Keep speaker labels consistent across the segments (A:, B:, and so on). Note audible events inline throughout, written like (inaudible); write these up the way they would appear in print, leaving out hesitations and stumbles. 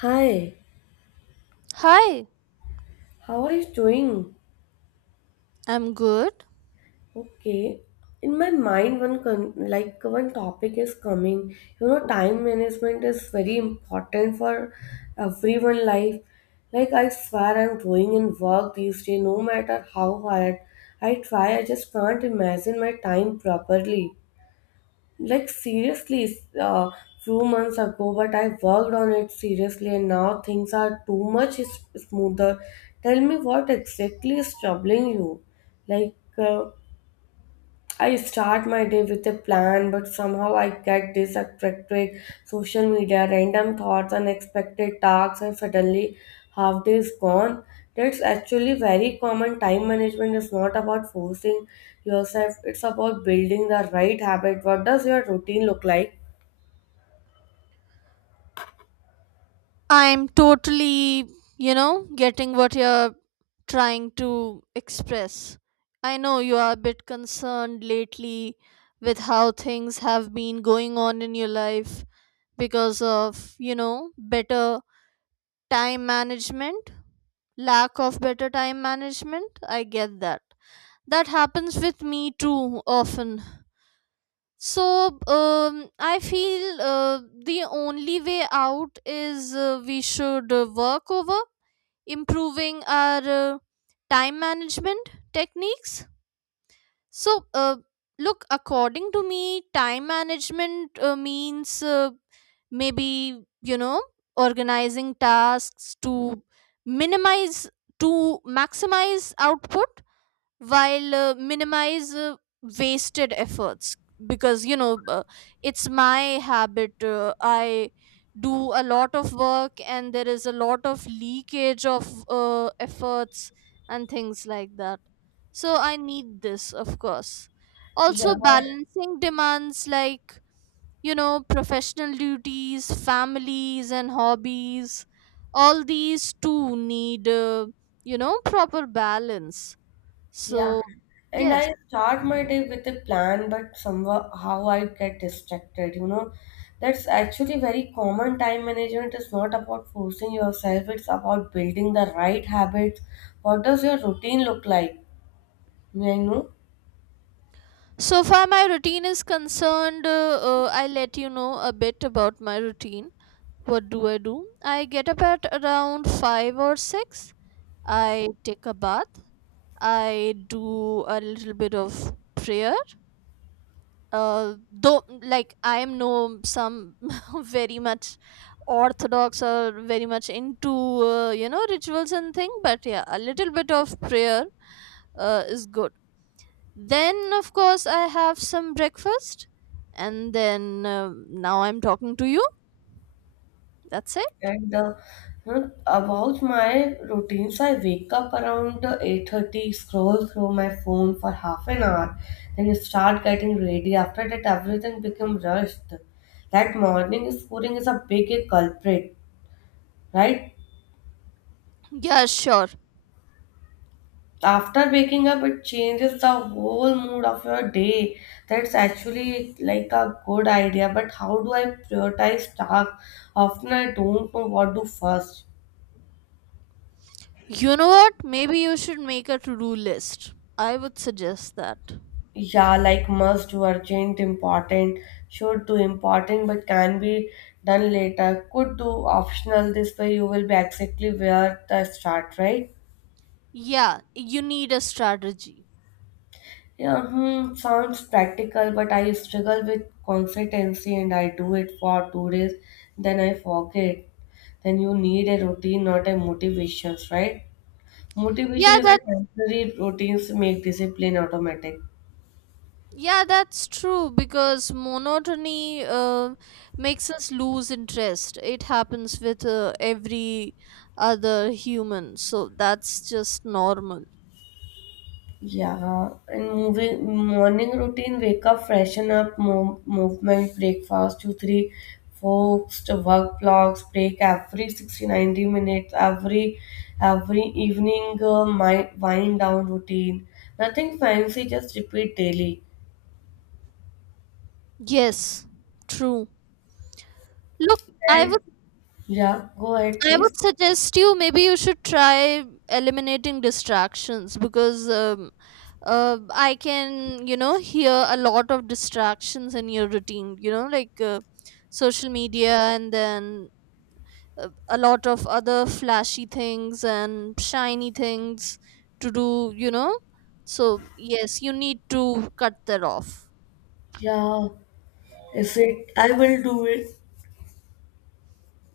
A: Hi,
B: Hi,
A: how are you doing?
B: I'm good.
A: Okay. In my mind, like one topic is coming. You know, time management is very important for everyone life. Like I swear, I'm going in work these days, no matter how hard I try. I just can't imagine my time properly. Like seriously few months ago but I worked on it seriously and now things are smoother. Tell me what exactly is troubling you. like uh, I start my day with a plan, but somehow I get distracted. Social media, random thoughts, unexpected tasks, and suddenly half day is gone. That's actually very common. Time management is not about forcing yourself, it's about building the right habit. What does your routine look like?
B: I'm totally, you know, getting what you're trying to express. I know you are a bit concerned lately with how things have been going on in your life because of, you know, better time management, lack of better time management. I get that. That happens with me too often. So I feel, the only way out is, we should, work over improving our uh, time management techniques. So uh, Look, according to me, time management means, maybe, you know, organizing tasks to minimize to maximize output while, minimize, wasted efforts because, you know, it's my habit. I do a lot of work and there is a lot of leakage of, efforts and things like that, so I need this, of course.
A: Yeah.
B: Also balancing demands like, you know, professional duties, families, and hobbies. All these too need, you know, proper balance.
A: Yeah.
B: So,
A: And
B: yes.
A: I start my day with a plan, but somehow how I get distracted, you know. That's actually very common. Time management is not about forcing yourself, it's about building the right habits. What does your routine look like? May I know?
B: So far my routine is concerned, I'll let you know a bit about my routine. What do? I get up at around 5 or 6. I take a bath. I do a little bit of prayer. Though, like, I am no some (laughs) very much orthodox or very much into, you know, rituals and thing, but yeah, a little bit of prayer is good. Then, of course, I have some breakfast. And then, now I'm talking to you. That's it.
A: And uh, about my routines, I wake up around 8:30, scroll through my phone for half an hour, then start getting ready. After that, everything become rushed. That morning scoring is a big culprit, right?
B: Yeah, sure.
A: After waking up, it changes the whole mood of your day. That's actually like a good idea. But how do I prioritize tasks? Often I don't know what to do first.
B: You know what? Maybe you should make a to do list. I would suggest that.
A: Yeah, like must do, urgent important; should do important but can be done later; could do optional. This way you will be exactly where the start, right?
B: Yeah, you need a strategy.
A: Yeah, hmm, sounds practical but I struggle with consistency and I do it for 2 days then I forget. Then you need a routine not a motivations, right? Motivation
B: Yeah,
A: is a
B: that
A: temporary, routines make discipline automatic.
B: yeah, that's true because monotony, makes us lose interest. It happens with, every other human, so that's just normal.
A: Yeah, and moving morning routine, wake up, freshen up, movement, breakfast, two, three, focused work blocks, break every 60 to 90 minutes, every evening, my wind down routine. Nothing fancy, just repeat daily.
B: Yes, true. Look, I
A: And
B: would
A: yeah, go ahead,
B: I
A: please.
B: would suggest you, maybe you should try eliminating distractions because, I can, you know, hear a lot of distractions in your routine, you know, like, social media and then, a lot of other flashy things and shiny things to do, you know. So, yes, you need to cut that off.
A: Yeah, is it? I will do it.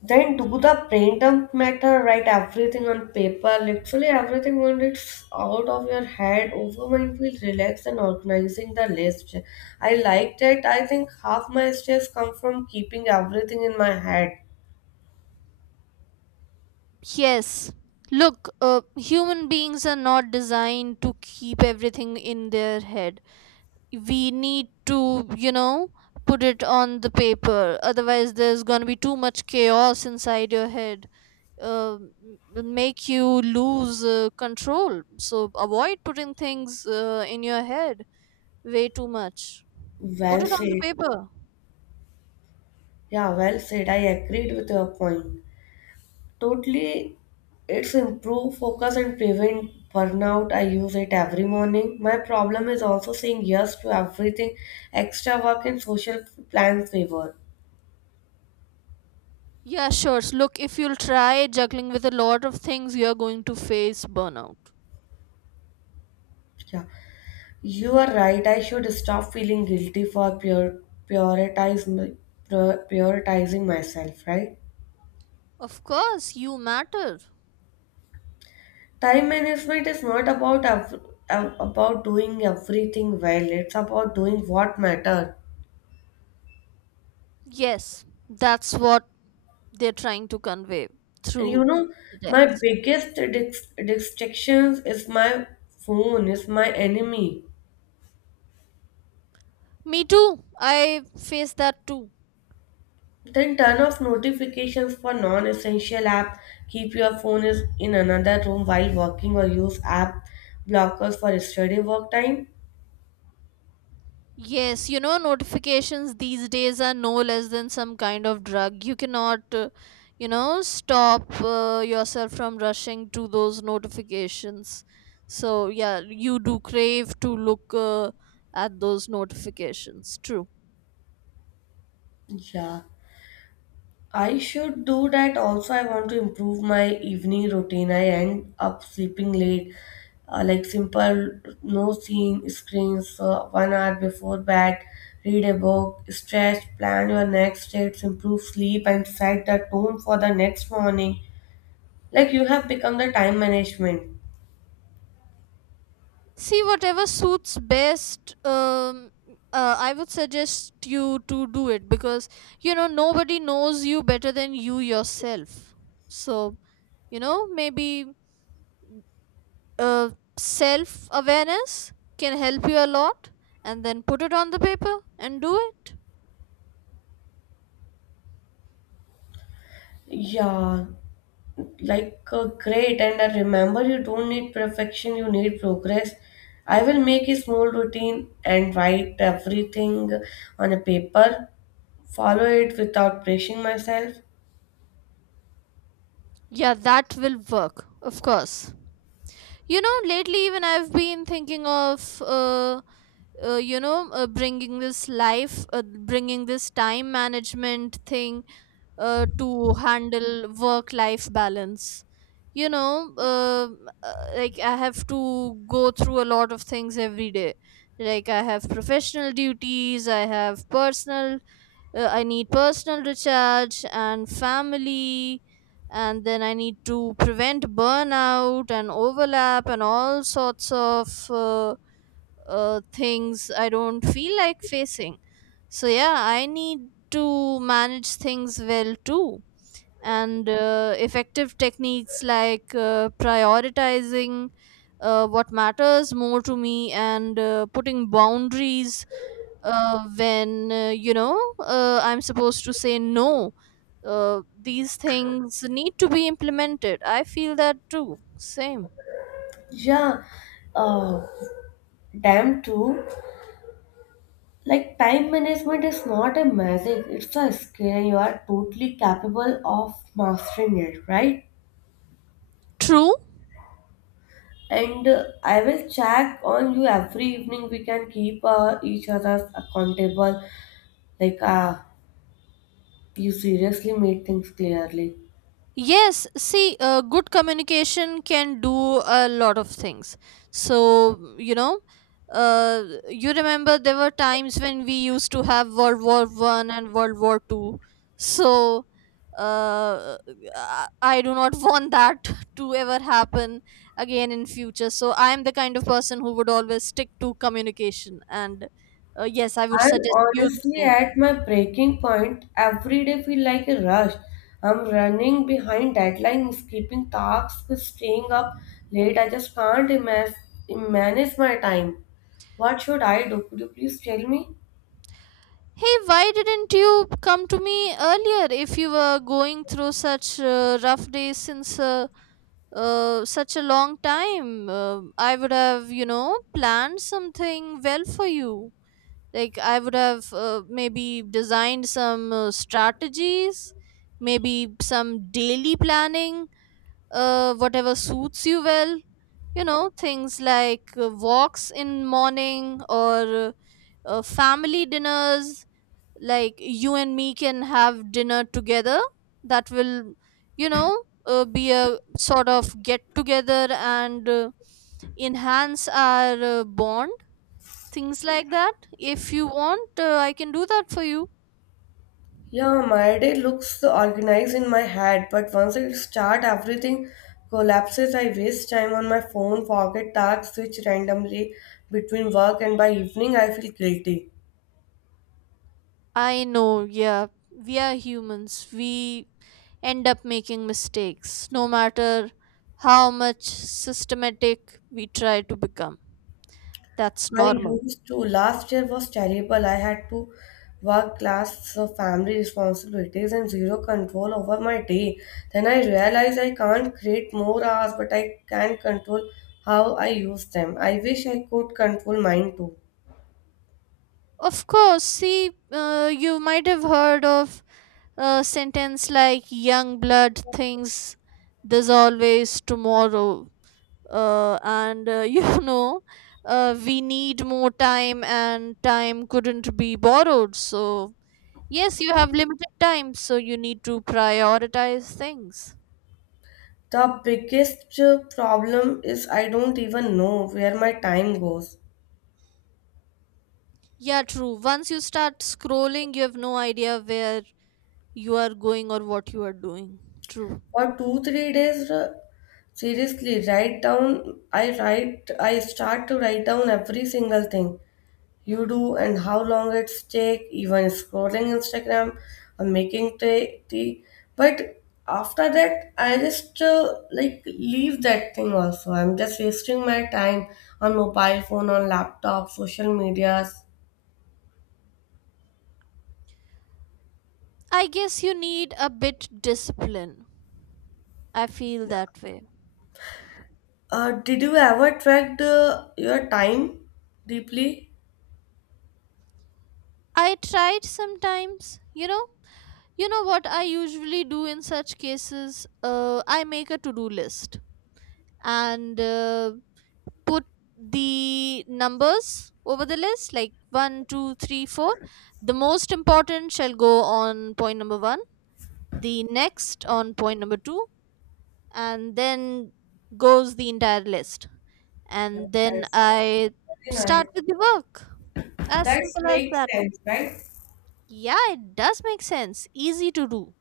A: Then do the brain dump matter, write everything on paper, literally everything. When it's out of your head, overmind feel relaxed and organizing the list. I like that. I think half my stress come from keeping everything in my head.
B: Yes. Look, human beings are not designed to keep everything in their head. We need to, you know, put it on the paper, otherwise there's going to be too much chaos inside your head, uh, m- make you lose, control. So avoid putting things, in your head way too much. Put
A: Well
B: it on
A: said.
B: the paper.
A: Yeah, well said. I agreed with your point. Totally, it's improve focus and prevent burnout. I use it every morning. My problem is also saying yes to everything, extra work and social plans favor.
B: Yeah, sure. So look, if you'll try juggling with a lot of things, you're going to face burnout.
A: Yeah, you are right. I should stop feeling guilty for prioritize, prioritizing myself, right?
B: Of course you matter.
A: Time management is not about doing everything well. It's about doing what matter.
B: Yes, that's what they're trying to convey
A: And you
B: through
A: know,
B: the
A: my
B: text.
A: biggest distractions is my phone, is my enemy.
B: Me too. I face that too.
A: Then turn off notifications for non-essential app. Keep your phone is in another room while working or use app blockers for study work time.
B: Yes, you know, notifications these days are no less than some kind of drug. You cannot, you know, stop, yourself from rushing to those notifications. So, yeah, you do crave to look, at those notifications. True.
A: Yeah, I should do that. Also, I want to improve my evening routine. I end up sleeping late, like simple, no seeing screens, 1 hour before bed, read a book, stretch, plan your next steps, improve sleep, and set the tone for the next morning. Like you have become the time management.
B: See, whatever suits best, I would suggest you to do it because, you know, nobody knows you better than you yourself. So, you know, maybe, uh, self awareness can help you a lot, and then put it on the paper and do it.
A: Yeah, great. And I remember you don't need perfection, you need progress. I will make a small routine and write everything on a paper, follow it without pressing myself.
B: Yeah, that will work, of course. You know, lately even I've been thinking of, you know, bringing this life, bringing this time management thing, to handle work life balance. You know, like, I have to go through a lot of things every day. Like, I have professional duties, I have personal, I need personal recharge and family, and then I need to prevent burnout and overlap and all sorts of, things I don't feel like facing. So yeah, I need to manage things well too. And, effective techniques like, prioritizing, what matters more to me, and, putting boundaries, when, you know, I'm supposed to say no. These things need to be implemented. I feel that too, same.
A: Yeah, uh, damn true. Like time management is not a magic, it's a skill, and you are totally capable of mastering it, right?
B: True.
A: And I will check on you every evening. We can keep each other accountable. Like, ah, you seriously made things clearly.
B: Yes, see, good communication can do a lot of things. So, you know, uh, you remember there were times when we used to have World War I and World War II. So, uh, I do not (laughs) want that to ever happen again in future. So, I am the kind of person who would always stick to communication. And, yes, I would
A: I'm
B: suggest you the
A: honestly
B: same.
A: at my breaking point. Every day feel like a rush. I'm running behind deadlines, skipping tasks, staying up late. I just can't ima- manage my time. What should I do? Could you please tell me?
B: Hey, why didn't you come to me earlier if you were going through such, rough days since, such a long time? I would have, you know, planned something well for you. Like, I would have, maybe designed some, strategies, maybe some daily planning, whatever suits you well. You know, things like, walks in morning, or, family dinners, like you and me can have dinner together. That will, you know, be a sort of get together and, enhance our, bond. Things like that, if you want, I can do that for you.
A: Yeah, my day looks organized in my head, but once I start, everything collapses. I waste time on my phone, forget tasks, switch randomly between work, and by evening I feel guilty.
B: I know. Yeah, we are humans, we end up making mistakes no matter how much systematic we try to become. That's
A: I
B: normal.
A: used to. Last year was terrible. I had to work class, so family responsibilities, and zero control over my day. Then I realized I can't create more hours, but I can control how I use them. I wish I could control mine too.
B: Of course, see, you might have heard of a sentence like, young blood thinks there's always tomorrow. And (laughs) you know, we need more time, and time couldn't be borrowed. So, yes, you have limited time, so you need to prioritize things.
A: The biggest problem is I don't even know where my time goes.
B: Yeah, true. Once you start scrolling, you have no idea where you are going or what you are doing. True.
A: For two, 3 days, seriously, write down, I start to write down every single thing you do and how long it's take, even scrolling Instagram or making tea. But after that, I just like leave that thing also. I'm just wasting my time on mobile phone, on laptop, social medias.
B: I guess you need a bit discipline. I feel that way.
A: Did you ever track your time deeply?
B: I tried sometimes, you know. You know what I usually do in such cases? I make a to do list and, put the numbers over the list like one, two, three, four. The most important shall go on point number one, the next on point number two, and then goes the entire list.
A: Yeah,
B: And then
A: that's
B: I
A: very nice.
B: start with the work. As
A: That
B: simple as
A: makes
B: that.
A: sense, right?
B: Yeah, it does make sense. Easy to do.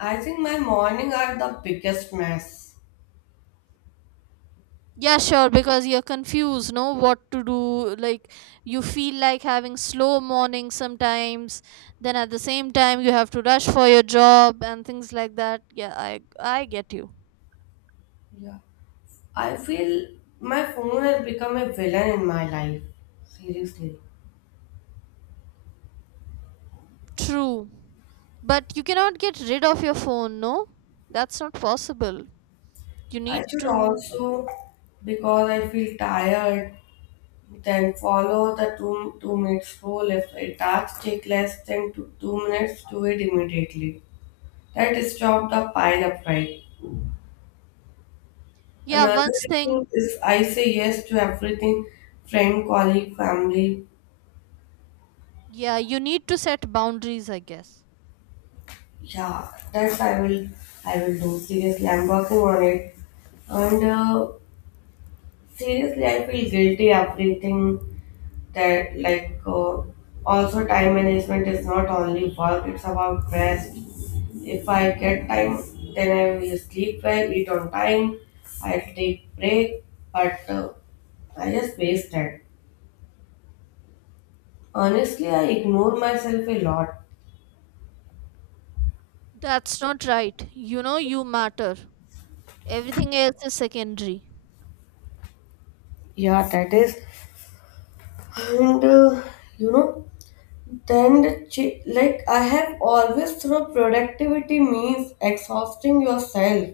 A: I think my morning are the biggest mess.
B: Yeah, sure, because you're confused, no, what to do. Like, you feel like having slow mornings sometimes. Then at the same time, you have to rush for your job and things like that. Yeah, I get you.
A: Yeah. I feel my phone has become a villain in my life. Seriously.
B: True. But you cannot get rid of your phone, no? That's not possible. You
A: I
B: need
A: should
B: to.
A: also, because I feel tired, then follow the 2 minutes rule. If a task take less than 2 minutes, do it immediately. That stop the pile up, right?
B: Yeah,
A: Another
B: once
A: thing
B: thing,
A: is I say yes to everything, friend, colleague, family.
B: yeah, you need to set boundaries, I guess.
A: Yeah, that's I will do. Seriously, I'm working on it. And seriously, I feel guilty everything that also time management is not only work; it's about rest. If I get time, then I will sleep well, eat on time. I'll take break, but I just waste that. Honestly, I ignore myself a lot.
B: That's not right. You know you matter. Everything else is secondary.
A: Yeah, that is. And you know, like I have always thought productivity means exhausting yourself.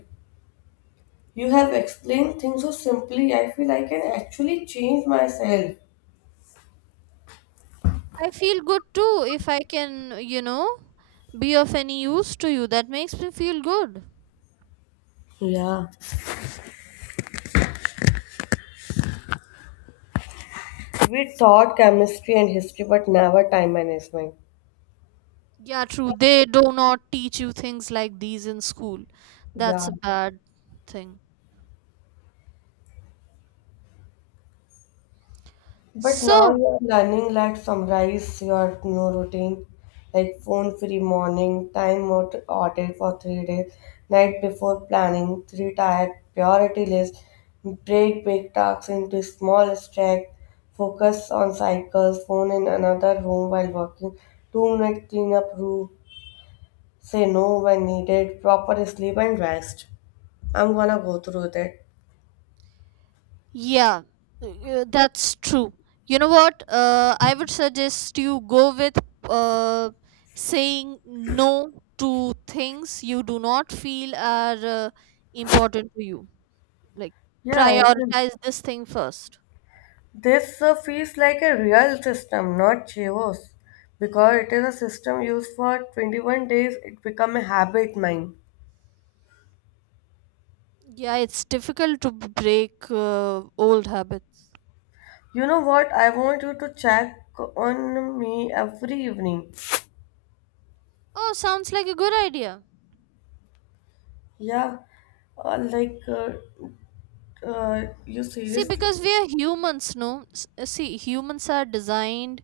A: You have explained things so simply. I feel I can actually change myself.
B: I feel good too if I can, you know, be of any use to you. That makes me feel good.
A: Yeah. We taught chemistry and history, but never time management.
B: Yeah, true. They do not teach you things like these in school. That's
A: Yeah.
B: a bad thing.
A: But now
B: So,
A: you're learning like summarize your new routine, like phone free morning, audit for 3 days, night before planning, three tier priority list, break big tasks into small stack, focus on cycles, phone in another room while working, 2 minute cleanup rule, say no when needed, proper sleep and rest. I'm gonna go through that.
B: yeah, that's true. You know what? I would suggest you go with, uh, saying no to things you do not feel are, important to you. Like,
A: Yeah, it's.
B: prioritize this thing first.
A: This feels like a real system, not chaos. Because it is a system used for 21 days, it become a habit mine.
B: Yeah, it's difficult to break, old habits.
A: You know what? I want you to check on me every evening.
B: Oh, sounds like a good idea.
A: Yeah, uh, like uh, you
B: See,
A: seriously
B: because we are humans, no? See, humans are designed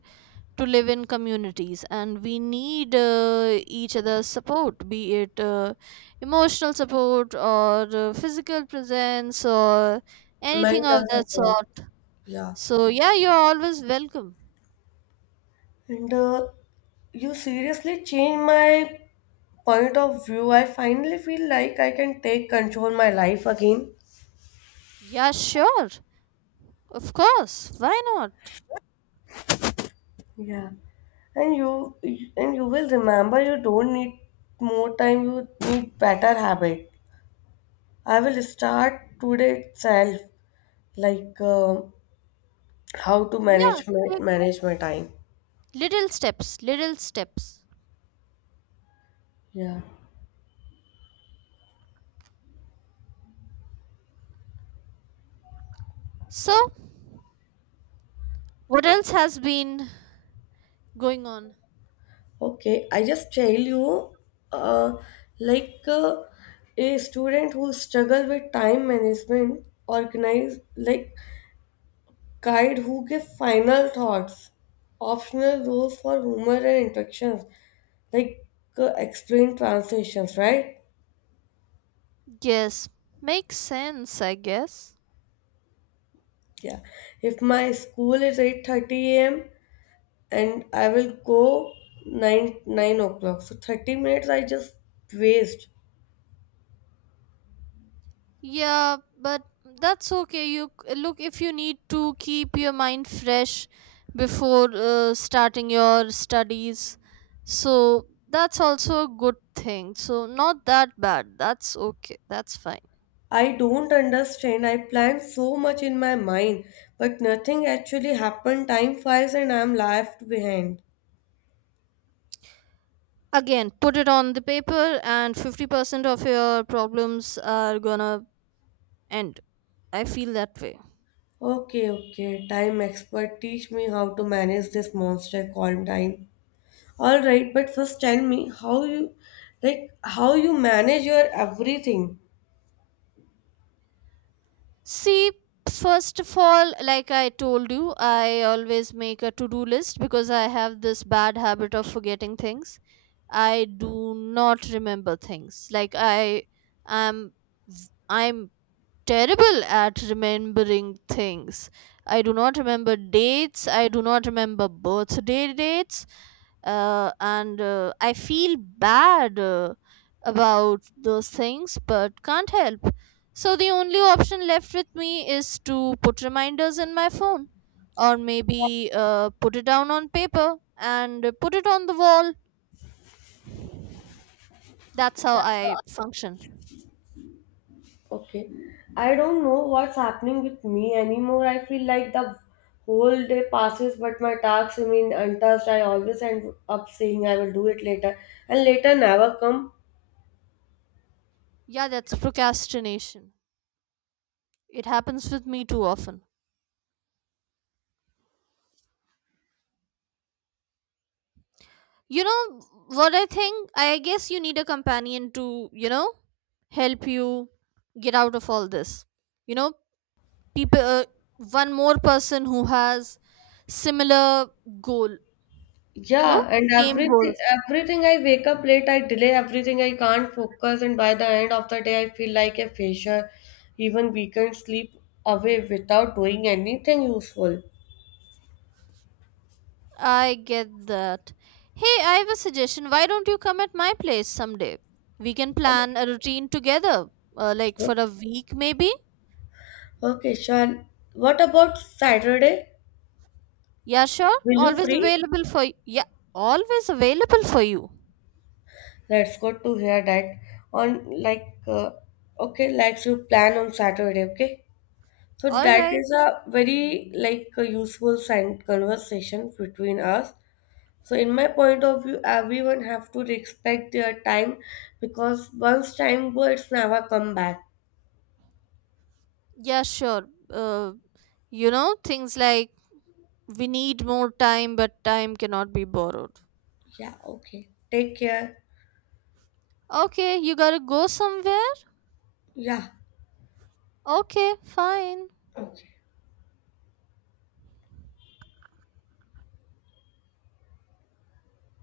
B: to live in communities and we need, each other's support, be it, emotional support, or, physical presence, or
A: mine
B: anything of
A: does
B: that
A: a lot.
B: sort.
A: Yeah,
B: So, yeah, you're always welcome.
A: and you seriously change my point of view. I finally feel like I can take control my life again.
B: Yeah, sure. Of course. Why not?
A: Yeah. And you and you will remember you don't need more time, you need better habit. I will start today itself, like uh, how to
B: Yeah,
A: manage
B: take
A: manage my time.
B: little steps, little steps.
A: Yeah.
B: So, what else has been going on?
A: Okay. I just tell you, uh, like uh, a student who struggle with time management, organize like guide who give final thoughts, optional roles for humor and interactions. like explain translations, right?
B: Yes, makes sense, I guess.
A: Yeah, if my school is 8:30 a.m. and I will go 9 o'clock so 30 minutes I just waste.
B: Yeah, but that's okay. You look, if you need to keep your mind fresh before, starting your studies. So, that's also a good thing. So, not that bad. That's okay. That's fine.
A: I don't understand, I plan so much in my mind but nothing actually happened, time flies and I'm left behind.
B: Again, put it on the paper and 50% of your problems are gonna end. I feel that way.
A: Okay, okay, time expert, teach me how to manage this monster called time. All right, but first tell me how you like how you manage your everything.
B: See, first of all, like I told you, I always make a to do list because I have this bad habit of forgetting things. I do not remember things. Like I am. I'm terrible at remembering things. I do not remember dates. I do not remember birthday dates. And I feel bad, about those things, but can't help. So the only option left with me is to put reminders in my phone, or maybe, put it down on paper and, put it on the wall. That's how I function.
A: Okay. I don't know what's happening with me anymore. I feel like the whole day passes but my tasks remain untouched. I always end up saying I will do it later and later never come.
B: Yeah, that's procrastination. It happens with me too often. You know what I think? I guess you need a companion to, you know, help you get out of all this. You know, people, one more person who has similar goal, no?
A: Yeah, and
B: Same
A: everything
B: goals.
A: everything I wake up late, I delay everything, I can't focus and by the end of the day I feel like a failure. Even we can sleep away without doing anything useful.
B: I get that. Hey, I have a suggestion. Why don't you come at my place someday? We can plan a routine together, like for a week maybe.
A: Okay, Sean. What about Saturday?
B: Yeah, sure.
A: Will you
B: Always
A: free?
B: available for yeah, always available for you.
A: Let's go to hear that on okay, let's you plan on Saturday, okay? So
B: All
A: that
B: right.
A: is a very like a useful sign conversation between us. So in my point of view, everyone have to respect their time because once time goes, it's never come back.
B: Yeah, sure. Uh, you know, things like, we need more time, but time cannot be borrowed.
A: Yeah, okay. Take care.
B: Okay, you gotta go somewhere?
A: Yeah,
B: Okay, fine.
A: okay.